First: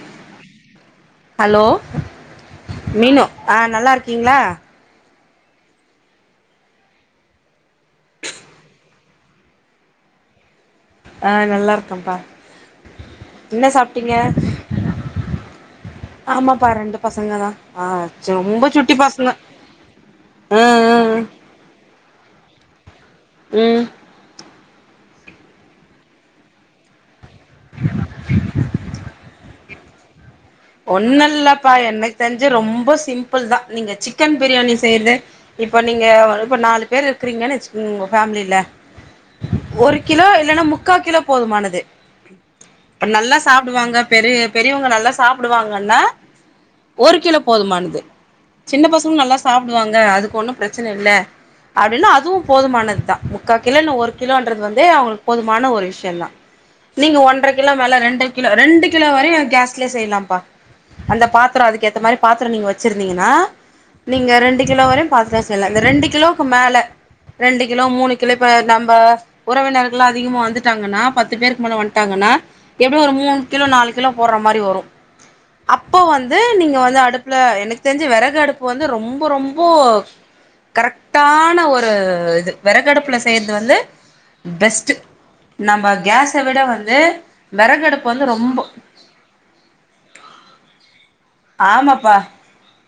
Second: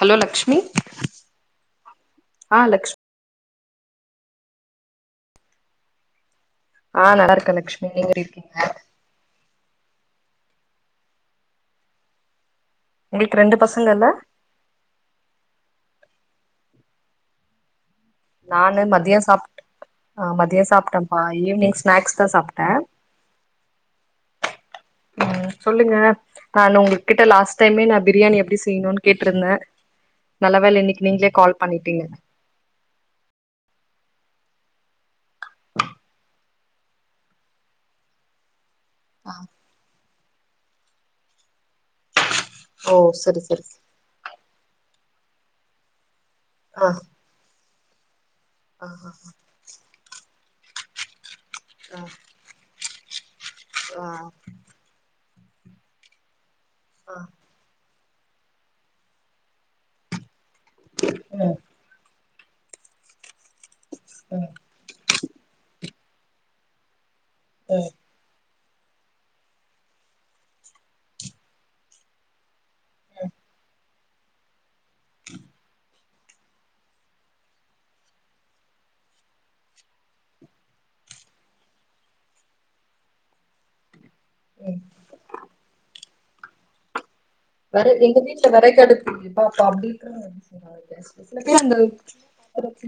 hello Lakshmi hello ஆ லக்ஷ் மீனு ஆ நல்லா இருக்கீங்களா ஆ நல்லா இருக்கே லக்ஷ்மி நீங்க எப்டி இருக்கீங்க ஆ நல்லா இருக்கப்பா உங்களுக்கு ரெண்டு என்ன பசங்கல்ல சாப்ட்டீங்க ஆமாப்பா ரெண்டு பசங்க தா ஆ ரொம்ப நானு சுட்டி மத்யம் பசங்க சாப்ட மத்யம் ம் சாப்டபா ம் ஈவினிங் ஸ்நாக்ஸ் தா சாப்டே ம் ம் சொல்லுங்க கால்ல உங்களுக் உங்ககிட்ட லாஸ்ட் டைமே நா பிரியாணி எப்டி செய்ணுன் கேட்ருந்த நல்ல வேல இன்னைக்கு நீங்ளே கால் பண்ணிட்டீங்க ஞ்சு ரொம்ப சிம்பிள் தா நீங்க சிக்கன் பிரியாணி செய்றது இப்ப நீங்க இப்ப நாலு பேர் இருக்றீங்கன்னு வச்சுக்கோங்க உங்க ஃபேமிலில ஆ ஒரு கிலோ இல்லனா முக்கா கிலோ போதுமானது ஓ இப்ப நல்லா சரி சரி சாப்டுவாங்க பெரிய பெரியவுங்க நல்லா சாப்டுவாங்கன்னா ஆ ஒரு கிலோ போதுமானது சின்ன ஆ பசங்களு நல்லா சாப்டுவாங்க அதுக்கு ஒன்னு பிரச்சன இல்ல ஆ அப்டினா அதுவு போதுமானது தா முக்கா கிலோ இன்ன ஆ ஒரு கிலோன்றது வந் து அவுங்களுக்கு போதுமான ஒரு விஷ்யோ தா ஆ நீங்க ஒன்ற கிலோ மேல ரெண்டு கிலோ ரெண்டு கிலோ வரையு கேஸ் ட்லே செய்லாம்பா அந்த ம் பாத்தரோ அதுக்கேத்த மாரி பாத்தரோ நீங்க வச்சிருந்தீங்கனா நீங்க ம் ரெண்டு கிலோ வரையு பாத்தரோ செய்லா இந்த ரெண்டு கிலோக்கு மேல ரெண்டு கிலோ ம் மூணு சில பேர் நம்ப உறவினர்கள்ளா அதிகமா வந்துட்டாங்கனா பத்து பேருக்கு மேல வன்டாங்கனா எப்டியு ஒரு மூணு கிலோ நாலு கிலோ போட்ற மாரி வரு அப்போ வந்து நீங்க வந்து அடுப்புல எனக்கு தெரிஞ்சு வெறகு அடுப்பு வந்து ரொம்ப ரொம்போ கரெக்ட்டான ஒரு இது வெறகடுப்புல செய்றது வந்து ம் பெஸ்ட்டு நம்ப கேஸ விட வந்து வெர வெறகடுப்பு எங்க வந்து வீட்ல ரொம்ப விறகடுப்பு இல்லைங் ஆமாப்பா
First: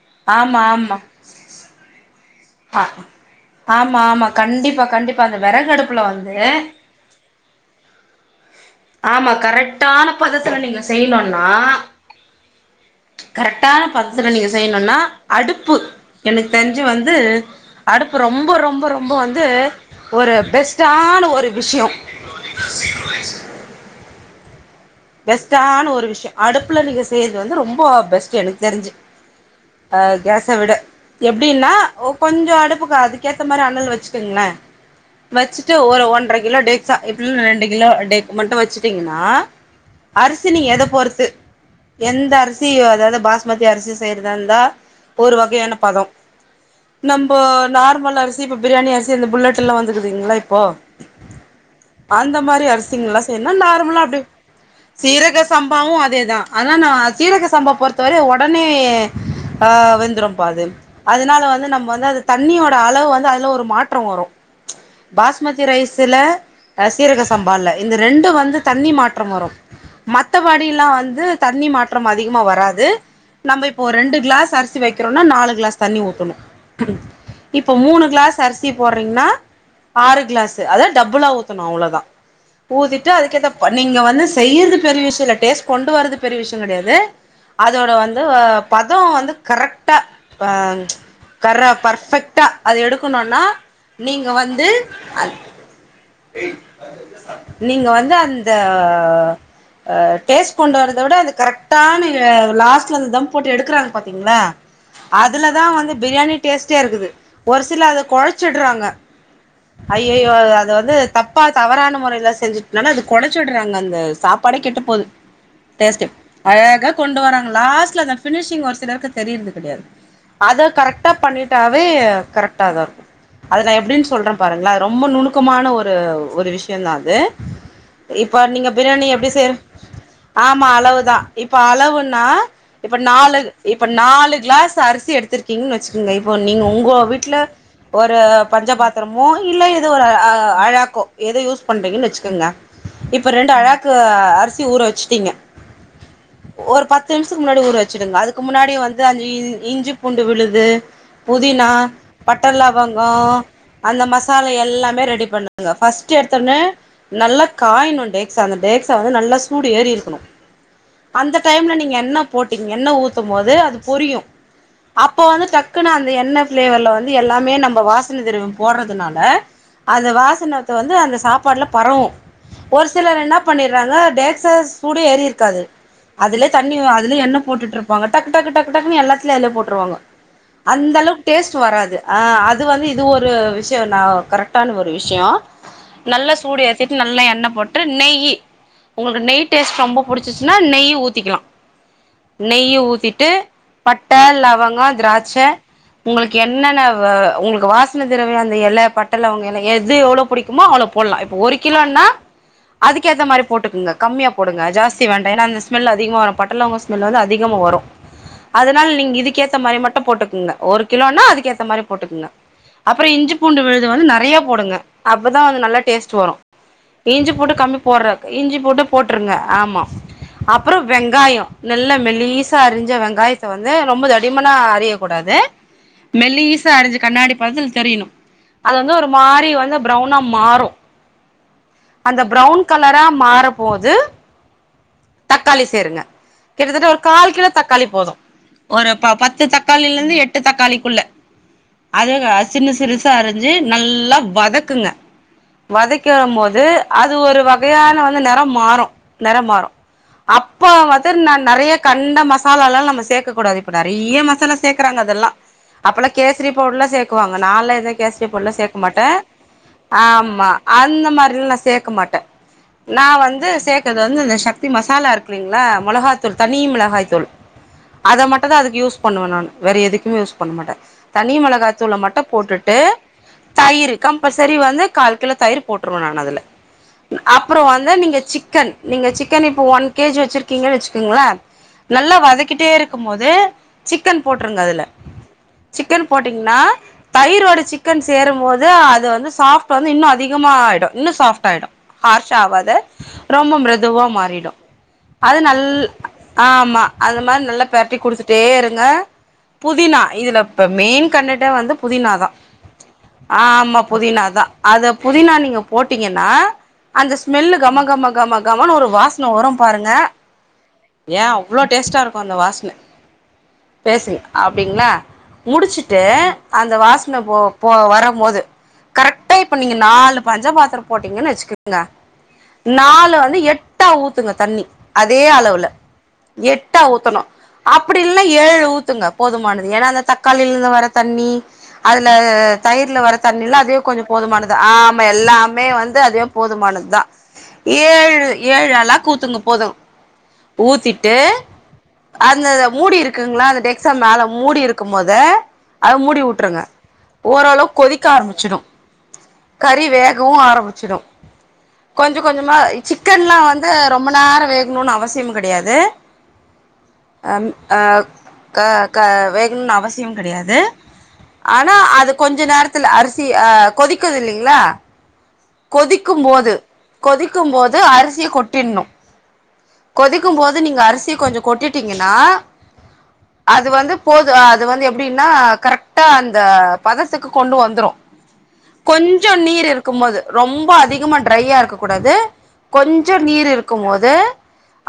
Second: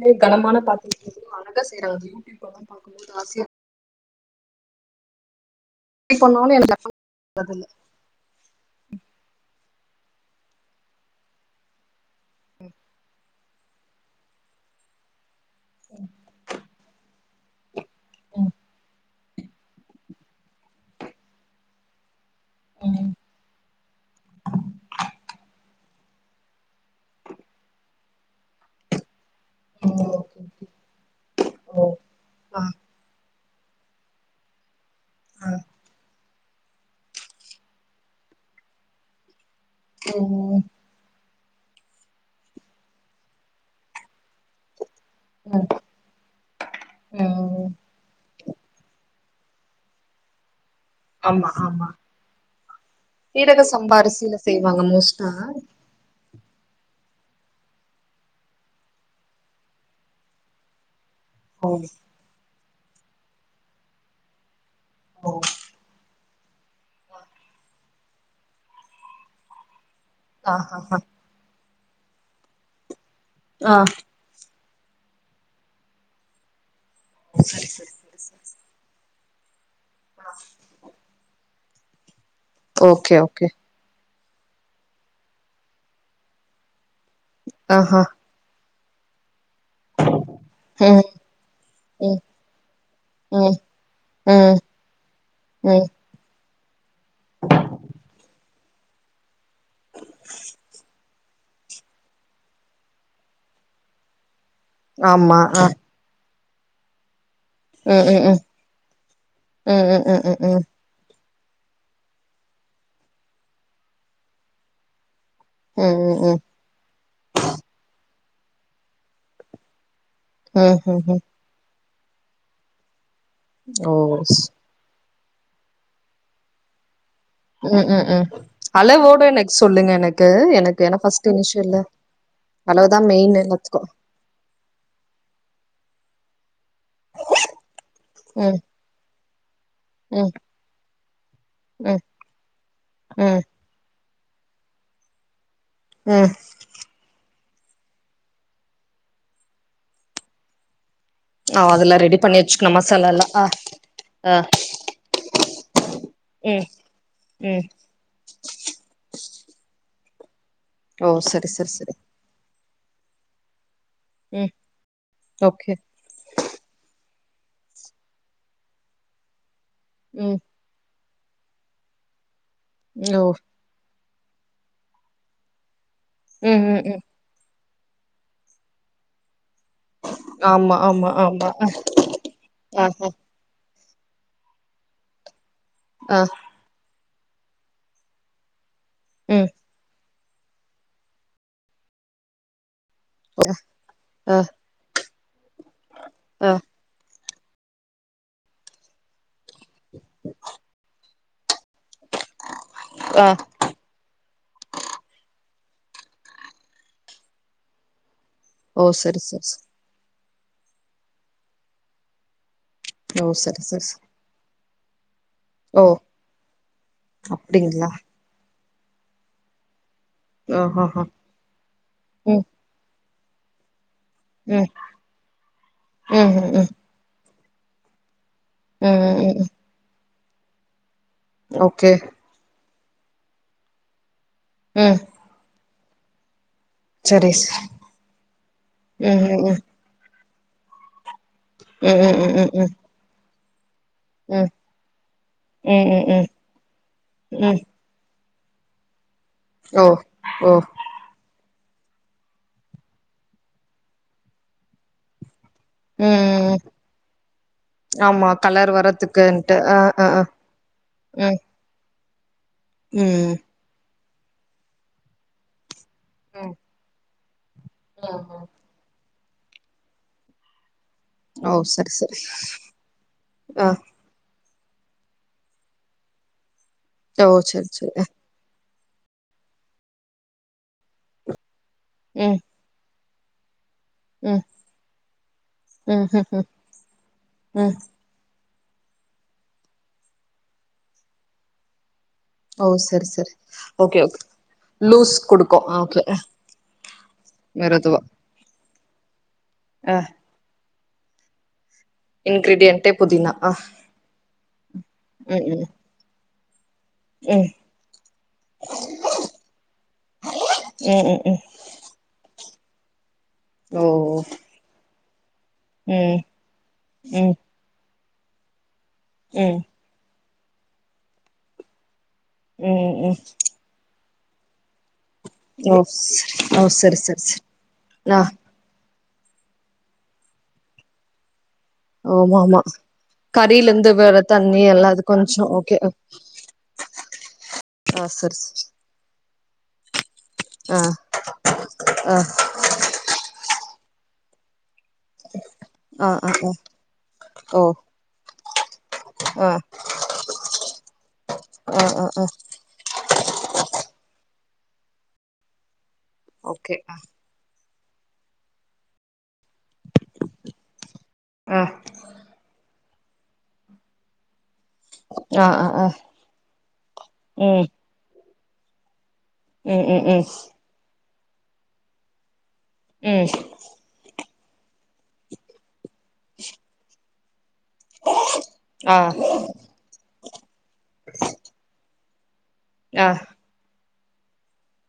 [inaudible] கனமான ஆமா ஆமா பாத்திரத்தில் எவ்ளோ அலகா செய்றாங்க அந்த யூடியூபலா ஆ பாக்கும் போது ஆசையா ஆமா ஆமா கண்டிப்பா கண்டிப்பா அந்த வெறகடுப்புல எப்டி வந்து பண்ணாலு எனக்கு வரதில்ல ஆமா கரெக்டான பதத்துல நீங்க செய்ணுன்னா கரெக்டான பதத்துல நீங்க செய்ணுன்னா அடுப்பு எனக்கு தெரிஞ்சு வந்து அடுப்பு ரொம்ப ம் ரொம்ப ரொம்ப வந்து ஒரு பெஸ்ட்டான ஒரு விஷ்யோ ம் பெஸ்டானா ஒரு விஷ்யோ அடுப்புல நீங்க செய்றது வந்து ரொம்போ பெஸ்ட்டு எனக்கு தெரிஞ்சு அ ம் ஓகே ஓகே கேஸ விட எப்டின்னா ஓ ஒ கொஞ்சோ ஆ அடுப்புக்கு அதுக்கேத்த மாரி அனல் வச்சுக்கோங்ள ஆ வச்சுட்டு ஒரு ஒன்ற கிலோ டேக் சா இப்ப ரெண்டு கிலோ டேக் மட்டு வச்சுட்டீங்கன்னா அரிசி ம் ம் ம் நீங்க எத பொருத்து எந்த அரிசியோ அதாவது பாஸ்மதி அரிசி செய்யுறதா இருந்தா ஒரு வகையான பதோ நம்போ நார்மல் அரிசி இப்ப பிரியாணி அரிசி அந்த புல்லட்டுல்லா வந்துக்குதுங்ள இப்போ ஆம்மா ஆமா அந்த மாரி அரிசிங்கல்லா செய்னுன்னா சீரக சம்பா நார்மலா அப்டே அரிசில செய்வாங்க மோஸ்ட்டா சீரக சம்பாவு அதேதா அதனா சீரக சம்பா பொறுத்தவரையு ஒடனே அ வெந்துரும்பா அது அதனால தா வந்து ஓ நம்ப வந்து அது தண்ணியோட அளவு வந்து அதுல ஒரு மாற்றோ வரு ஓ பாஸ்மதி ரைஸ்ஸுல அ சீரக சம்பால இந்த ரெண்டு வந்து தண்ணி மாற்றம் வரு ஆ ஹா மத்தப்படியில்ல ஹா வந்து தண்ணி மாற்றம் அதிகமா வராது நம்ம ஆ இப்போ ரெண்டு கிளாஸ் அரி சி வைக்கிறோனா நாலு கிளாஸ் தண்ணி ஊத்தணு இப்ப மூணு கிளாஸ் அரிசி போடுறீங்கன்னா ஆறு கிளாஸ் அத டபுளா ஊத்தணு அவ்ளோதா ஊதிட்டு ஓகே ஓகே அதுக்கேத்தப் பண் நீங்க வந்து செய்யிறது பெரிய விஷயோ இல்ல டேஸ்ட் கொண்டு வர்றது பெரிய விஷயோ கிடையாது ஆ அதோட ஹா வந்து பதோ வந்து கரெக்டா அ ம் வரா ம் பர்ஃபக்ட்டா அத எடுக்கனுன்னா ம் நீங்க ம் வந்து ம் நீங்க வந்து அந்த அ டேஸ்ட் கொண்டு வரதை விட அது கரெக்ட் டான லாஸ்ட்டுல தம்போட்டு எடுக்குறாங்க பாத்தீங்களா ஆமா அதுலதா ஆ வந்து பிரியாணி டேஸ்ட்டே இருக்குது ஒரு சிலர் அதை ம் ம் ம் குழச்சிடுறாங்க ம் ம் ம் ஐயயோ ம் அது வந்து தப் ப்பா தவறான முறையில செஞ்சுட்டுனாலா அது குழச்சிடுறாங்க அந்த சாப்பாடே கெட்டுப்போது ம் டேஸ்ட்டு ம் அழகா கொண்டு வராங்க லாஸ்ட்ல அந்த ஃபினிஷிங் ஒரு சிலருக்கு தெரியிரது கிடையாது ம் அத ம் ம் கரெக்டா ம் பண்ணிட்டாவே கரெக்டா தா இருக்கு அத நா ஓ எப்டின்னு சொல்றேன் ஸ் பாருங்களே அது ரொம்ப நுணுக்கமான ஒரு ஒரு விஷயந்தான் அது ம் ம் ம் இப்ப நீங்க பிரியாணி அளவோட எப்படி எனக்கு செய்யிற சொல்லுங்க எனக்கு ஆமா எனக்கு ஏன்னா அளவுதா ஃபர்ஸ்ட் இப்ப இனிஷியல்ல அளவுன்னா இப்ப அளவுதான் மெயின் நாலு எல்லாத்துக்கு இப்ப நாலு கிளாஸ் அரிசி எடுத்திருக்கிங்கனு வச்சுக்கோங்க இப்போ நீங்க உங்க விட்ல ஒரு ம் பஞ்சபாத்திரமோ இல்ல ஏதோ ஒரு ம் அழாக்கே ஏதோ யூஸ் ம் பண்றீங்கன்னு வச்சுக்கங்க இப்ப ம் ரெண்டு அழாக்கு அரிசி ஊற வச்சுட்டிங்க ம் ஒரு பத்து நிமிஷத்துக்கு முன்னாடி ஊற வச்சிடுங்க அதுக்கு முன்னாடி வந்து அஞ்சு இஞ்சி பூண்டு விழுது ஆ புதினா அதெல்லா ரெடி பண்ணி வச்சுக்கணு பட்டலவங்கோ மசாலால்லா ஆ அந்த ஆ மசாலா எல்லாமே ரெடி பண்ணு ங்க ஃபஸ்ட்டு எடுத்தோனே ம் நல்ல ம் காய்யனுண்டே அந்த தேக்சா வந்து நல்லா சூடு ஏறி இருக்கணு ஓ அந்த சரி சரி டைம்ல சரி நீங்க என்ன போட்டிங்க என்ன ஊத்தும் போது அது பொரியு ம் அப்ப வந்து ஓகே டக்குன்னு அந்த எண்ணெய் ஃப்ளேவர்ல வந்து எல்லாமே நம்ம வாசன திரவியம் போடுறதுனால அந்த ம் வாசனத்த வந்து அந்த சாப்பாடுல பரவு ஒரு சிலர் ஓ என்ன பண்ணி ருவாங்க தேக்சால சூடே ஏறி இருக்காது அதுலே ம் தண்ணி ம் ம் அதுலே எண்ணெய் போட்டுட்டு இருப் பாங்க டக்கு டக்கு டக்கு டக்குனு எல்லாத்துலயும் அதுல போட்டு ருவாங்க ஆமா அந்த ஆமா அளவுக்கு ஆமா டேஸ்ட் வராது அ அது ஆ வந்து இது ஆ ஒரு விஷய நா கரெக்டான ஒரு விஷயோ ஆ நல்ல சூடு ஏத்தி நல்ல எண்ணெ போட்டு நெய்யி உங்களுக்கு ம் நெய் டேஸ்ட் ரொம்ப புடிச்சச்சுன்னா நெய் ஊத்திக்கலா நெய் ஊத்திட்டு ஆ பட்டை லவ் வங்க திராட்சை உங்களுக்கு ஆ என்னென்ன உங்களுக்கு வாசன திரவிய அந்த எலை பட்ட லவங்கலா எது எவ்வளவு புடிக்குமோ அவ்ளோ போட்லா இப்ப ஒரு கிலோன்னா அதுக்கேத்த ஆ மாரி போட்டுக்குங்க கம்மியா போடுங்க ஜாஸ்தி வேண்டா ஏன்னா அந்த ஸ்மெல் அதிகமா வரு பட்டலவங்க ஸ்மெல் வந்து அதிகமா வரு ஓ அதுனால நீங்க சரி சரி இதுக்கேத்த சரி மாரி மட்டும் போட்டுக்குங்க ஒரு கிலோனா அதுக்கேத்த மாரி போட்டுக்குங்க அப்புறோ ஓ இஞ்சி பூண்டு சரி சரி விழுது சரி வந்து நறைய போடுங்க அப்போதா வந்து நல்ல ஓ டேஸ்ட் வரு இஞ்சி பூண்டு கம்மி அப்டிங்களா போடுறது இஞ்சி பூண்டு போட்டுருங்க ஆமா அப்புற ஆஹஹ வெங்காயோ நல்ல ம் மெலிசா அரிஞ்ச வெங்காயத்தை வந்து ரொம்ப தடிமனா ம் அரியக் கூடாது ம் ம் ம் மெல்லிசா அரிஞ்சு கண்ணாடி பார்த்த தெரியணு அது ம் வந்து ஒரு ம் ம் ம் மாரி வந்து ப்ரௌனா மாறும் ஓகே அந்த ப்ரௌன் கலரா மாறம்போது ம் தக்காளி சேருங்க கிட்டத்தட்ட ஒரு சரி கால் ஸ் கிலோ தக்காளி போது ஒரு ம் பத்து ம் தக்கா காளில இர்ந்து எட்டு தக்காளிக்குள்ள ம் ம் அதெ க ம் ம் ம் ம் சின்ன ம் சிறுசா அருஞ்சு நல் லா வதக்குங்க ம் வதக்கி ம் ம் வரம்போது அது ஒரு ம் வகையான வந் து நெறம் மாறு நெறம் மாறு ஓ ஓ அப்ப வந் [unintelligible] நெறைய கண்ட மசாலால்லா நம்ம சேக்கக்கூடாது இப்ப நெறைய மசாலா சேக்கறாங்க அதெல்லா ம் அப்பல்லா கேசரி ம் ம் பவுட்ருலா சேக்குவாங்க நால்லா எந்த கேசரி ஆமா பவுட்ருலா கலர் சேக்க மாட்டே வரதுக்குன்ட்டு ஆ ஆ ஆ ஆமா அந்த ம் மாரிலா நா சேக்க மாட்டே நா ம் ம் வந்து சேக்கற்து வந்து இந்த சக்தி மசாலா இருக்குல்லெங்ளா மொளகாத்தூள் ம் தனி மிளகாய் தூள் அத மட்டுந்தா அதுக்கு யூஸ் பண்ணுவே நான் வேற எதுக்குமே யூஸ் பண்ண மாட்டே தனி ஓ சரி மெளகாத்தூள சரி மட்டு போட்டுட்டு ஆ தயிரு கம்பல்சரி வந்து கால் கிலோ தயிர் போட்ருவே நான் அதுல ஓ அப்புறொ சரி சரி வந்து ஆ நீங்க சிக்கன் நீங்க சிக்கன் இப்போ ஒன் கேஜி வச்சுருக்கீங்கன் வச்சுக்கொங்ளே நல்லா ம் வதக்கிட்டே இருக்கும் போது சிக்கன் ம் போட்ருங்க அதுல ம் சிக்கன் ம் ம் போட்டீங்கன்னா தயிரோடு ம் சிக்கன் சேரும்போது அது வந்து சாஃப்ட் வந்து இன்னொ அதிகமா ஆய்டு இன்னொ சாஃப்ட் ஆய்டு ஹார்ஷா ஓ ஆவாது சரி சரி ரொம்ப ஓகே மிருதுவா ஓகே மாறிடு லூஸ் அது குடுக்கு நல் ஆ ஓகே அ ஆமா அது மாரி நல்லா பெர ட்டி மெருதுவா குடுத்துட்டே இருங்க ஆ புதினா இதுல இப்ப மெயின் கண்டெண்டே வந்து புதினா தா இன்கிரீடியன்ட்டே புதினா ஆ ஆமா புதினா தா அத புதினா ம் நீங்க ம் போட்டிங்கன்னா அந்த ம் ஸ்மெல்லு கம கம கம கமன்னு ஒரு வாசன வரு பாருங்க ம் ம் ஏன் ம் அவ்ளோ டேஸ்டா இருக்கு அந்த வாசன ஓ பேசுங்க அப்டிங்ளா முடுச்சுட்டு ம் அந்த வாசன ம் போ போ வரம் போது கரெக்ட்ரா இப்ப ம் நீங்க நாலு பஞ்ச பாத்தரொ போட்டிங்கனு வச்சுக்கங் கங்க ம் நால ம் வந்து எட்டா ஊத்துங்க தண்ணி அதே அளவுல எட்டா ஊத்தனு அ ஏழு ஊத்துங்க போதுமானது ஏன்னா அந்த தக்காளில இருந்து வர தண்ணி அதுல ஆமா ஆமா தயிர்ல வர தண்ணில்லா கறில அதுவே இருந்து கொஞ்சொ வர போதுமானது தண்ணி எல்லா அது ஆம கொஞ்சோ எல்லாமே ஓகே வந்து அதுவ் போதுமானத் தா ஆ ஏழு சரி சரி ஏழு அலாக் ஊத்துங்க போது ஆ ஊத்திட்டு ஆ அந்த மூடி இருக்குங்ளா அந்த டெக்ஸா மேல மூடி இருக்கும் போது அத ஆ மூடி ஆ ஆ வுட்ருங்க ஓ ஓரளவு கொதிக்க ஆரம்பிச்சுடு ஆ கறி வேகவு ஆரம்பிச்சுடு ஆ ஆ கொஞ்ச ஆ கொஞ்சமா சிக் க்கன்லா வந்து ரொம்ப நேரொ வேகுணுனு அவசியம் கெடையாது ஓகே அ அம் அ க க வேகணுன் அவசியம் கெடையாது ஆ ஆனா அது கொஞ்ச நேரத்துல அரிசி அ கொதிக்குது இல்லைங்ளா ஆ ஆ ஆ கொதிக்கும் போது கொதிக்கும் ம் போது அரிசிய கொட்டிட்னு ம் ம் ம் கொதிக்கும் போது நீங்க அரிசிய கொஞ்சொ கொட்டிடீங்கனா ம் அது வந்து போது அது வந்து எப்டினா கரக்டா அந்த பதத்துக்கு கொண்டு வந்துரு ஆ கொஞ்சொ நீர் இருக்கும் போது ரொம்ப அதிகமா ட்ரையா இருக்க கூடாது ஆ கொஞ்சொ நீர் இருக்கும் போது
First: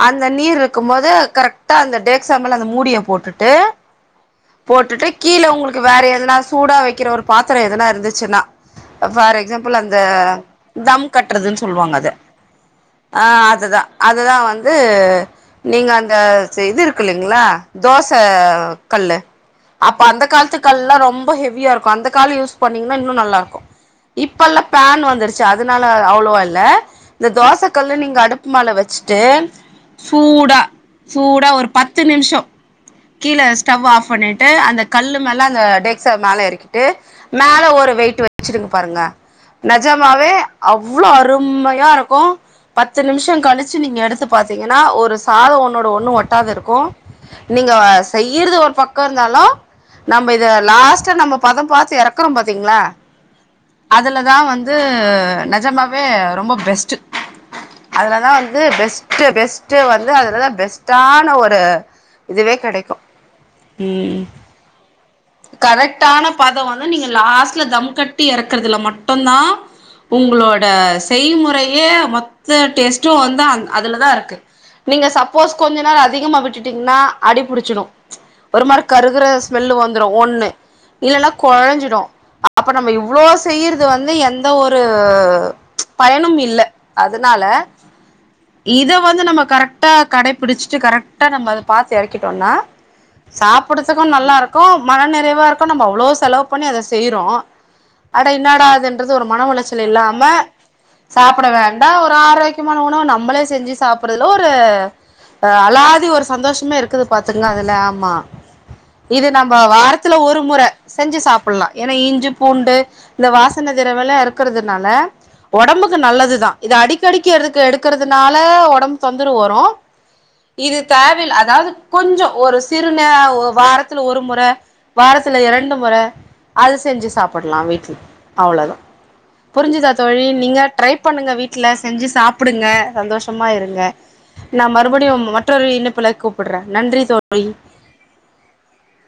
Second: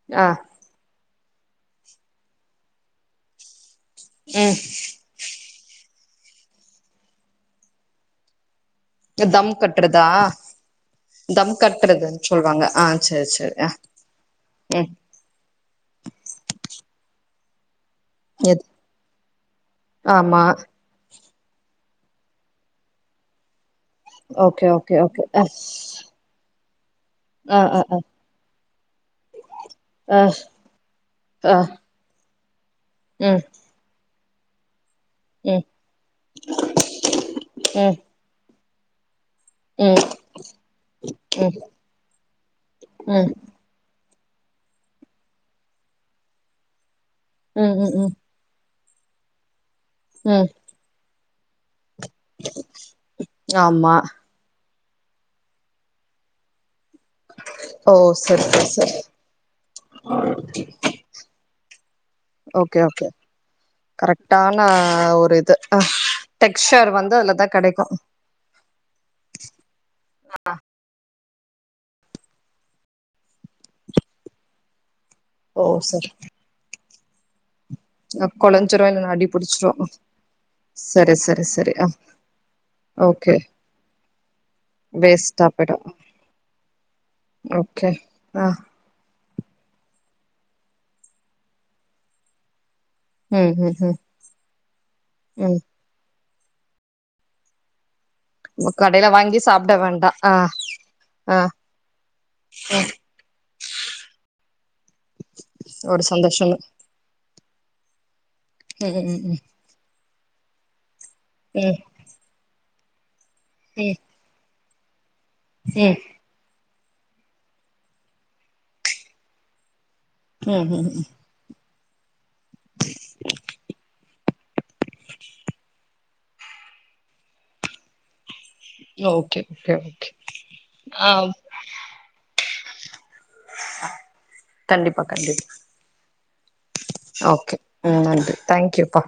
அந்த ஆ நீர் இருக்கும் போது கரெக் டா அந்த டேக்ஸா மேல அந்த மூடிய போட்டுட்டு ம் போட்டுட்டு கீழ உங்களுக்கு வேற எதனா சூடா வக்கிற ஒரு பாத்தரொ எதனா இருந்துச்சுனா ஃபார் தம் எக்ஸாம்புள் அந்த கட்டுறதா தம் கட்றதுன் சொல்வாங்க அத கட்டுறதுன்னு சொல்வாங்க ஆ சரி சரி அதுதா அதுதா வந்து ம் அ நீங்க அந்த சை இது இருக்கில்லைங்ளா தோச எது கல்லு அப்ப அந்த ஆமா காலத்துக்கல்லா ரொம்ப ஹெவியா இருக்கும் அந்த காலு யூஸ் பண்ணீங்னா இன்னு நல்லா இருக்கும் இப்பல்லா ஓகே ஓகே பேன் ஓகே அ வந்துருச்சு அதுனால அவ்ளோவா இல்ல இந்த ஆ தோச ஆ கல்லு ஆ நீங்க அடுப்பு மேல வச்சுட்டு ஆ சூடா சூடா ஆ ஒரு பத் த்து நிமிஷோ ம் கீழ ஸ்டவ் ஆஃப் பண்ணிட்டு அந்த கல்லு மேல ம் அந்த ம் டேக்சா மேல எறகிட்டு மேல ஒரு வெய்ட் வச்சிருங்க பாருங்க ம் ம் நெஜமாவே அவ்ளோ ம் அருமையா இருக்கும் பத்து நிமிஷம் கழிச்சு நீங்க எடுத்து பாத்தீங்கனா ஒரு சாதம் ஒன்னோட ஒண்ணு ஒட்டாத இருக்கும் நீங்க ம் ம் ம் செய் இருது ஒர் பக்கோ இருந்தாலும் நம்ப இத ம் லாஸ்ட்டா நம்ப பதம் பாத்து எறக் குறோம் பாத்தீங்ளா ஆமா அதுல தா வந்து நெஜமாவே ரொம்ப பெஸ்ட்டு ஓ அதுலதா சரி வந்து சரி சரி பெஸ்ட்டு பெஸ்ட்டு வந்து அதுலதா பெஸ்ட்டான ஒரு இதுவே ஓகே கெடைக்கும் ஓகே ம் கரெக்டான ஒரு இது அ கரக்டான பதம் வந்து டெக்ஸ்சர் நீங்க அதுலதா லாஸ்ட்ல கெடைக்கு தம் கட் டி எறக்குறதுல மட்டு தா உங்கு ளோட செய்மொறயே மொத்த டேஸ்ட்டும் வந்து அந் அதுல தா இருக்கு நீங்க சப் ப்போஸ் ஓ கொஞ்ச நேரம் சரி அதிகமா விட்டுடிங்னா அடி புடிச்சிடும் ஒரு மாரி கொலஞ்சிரு இல்லனா கருகுற அடி புடிச்சிரு ஸ்மெல்லு வந்துரு ஒண்ணு சரி இல்லனா சரி சரி அ கொழஞ்சிடும் அ அப்ப நம்ப இவ்ளோ ஓகே செய்றது வந்து எந் த ஒரு வேஸ்ட்டா போயிடு பயனும் இல்ல அதுனால ஓகே ஆ இத வந்து நம்ம கரெக்டா கடைபுடிச்சிட்டு கரெக்டா நம்ம அத பாத்து எறக்கிட்டோன்னா ம் ம் ம் சாப்புட்றதுக்கும் நல்லா இருக்கும் மன நெறைவா ம் இருக்கும் நம்ம அவ்ளோ செலவு பண்ணி அத செய்றோ அட இன்னாடா கடையில இதுன்றது ஒரு வாங்கி மன சாப்ட உளைச்சல் வேண்டா இல்லாம ஆ ஆ சாப்புட வேண்டா ஒரு ஆரோக்யமான உணவு நம்பளே செஞ்சு சாப்புற்றல ஒரு அ அளாதி ஒரு சந்தோஷமே இருக் குது பாத்துங்க அதுல ஆமா ம் ம் இது ம் நம்ப வாரத்துல ஒரு முற செஞ்சு சாப் பல்லா ம் ஏனா இஞ்சு பூண்டு இந்த வாசன ம் தெறவல்லா இருக்கறதுனால ஒடம்புக்கு ம் நல்லதுதா இத அடிக்கடிக்கி எருக்கு எடுக்கறதுனால ஒடம்பு தொந்தரவு வரும் ம் இது ம் தேவைல்ல அதாது கொஞ்சோ ஒரு சிறுநே ஒ வாரத்துல ஒரு மொற வாரத்துல இரண்டு மொற அது செஞ்சு சாப்புட்லா வீட்ல அவ்ளோதா ஓகே ஓகே புரிஞ்சுதா ஓகே தோழி நீங்க ட்ரை ஆ பண்ணுங்க வீட்ல செஞ்சு சாப்புடுங்க சந்தோஷ் மா இருங்க நான் கண்டிப்பா மறுபடியும் கண்டிப்பா மற்றொரு இண்ணைப்புல கூப்பிடுறேன் நன்றி தோழி ஓகே ம் நன்றி தேங்க்யூப்பா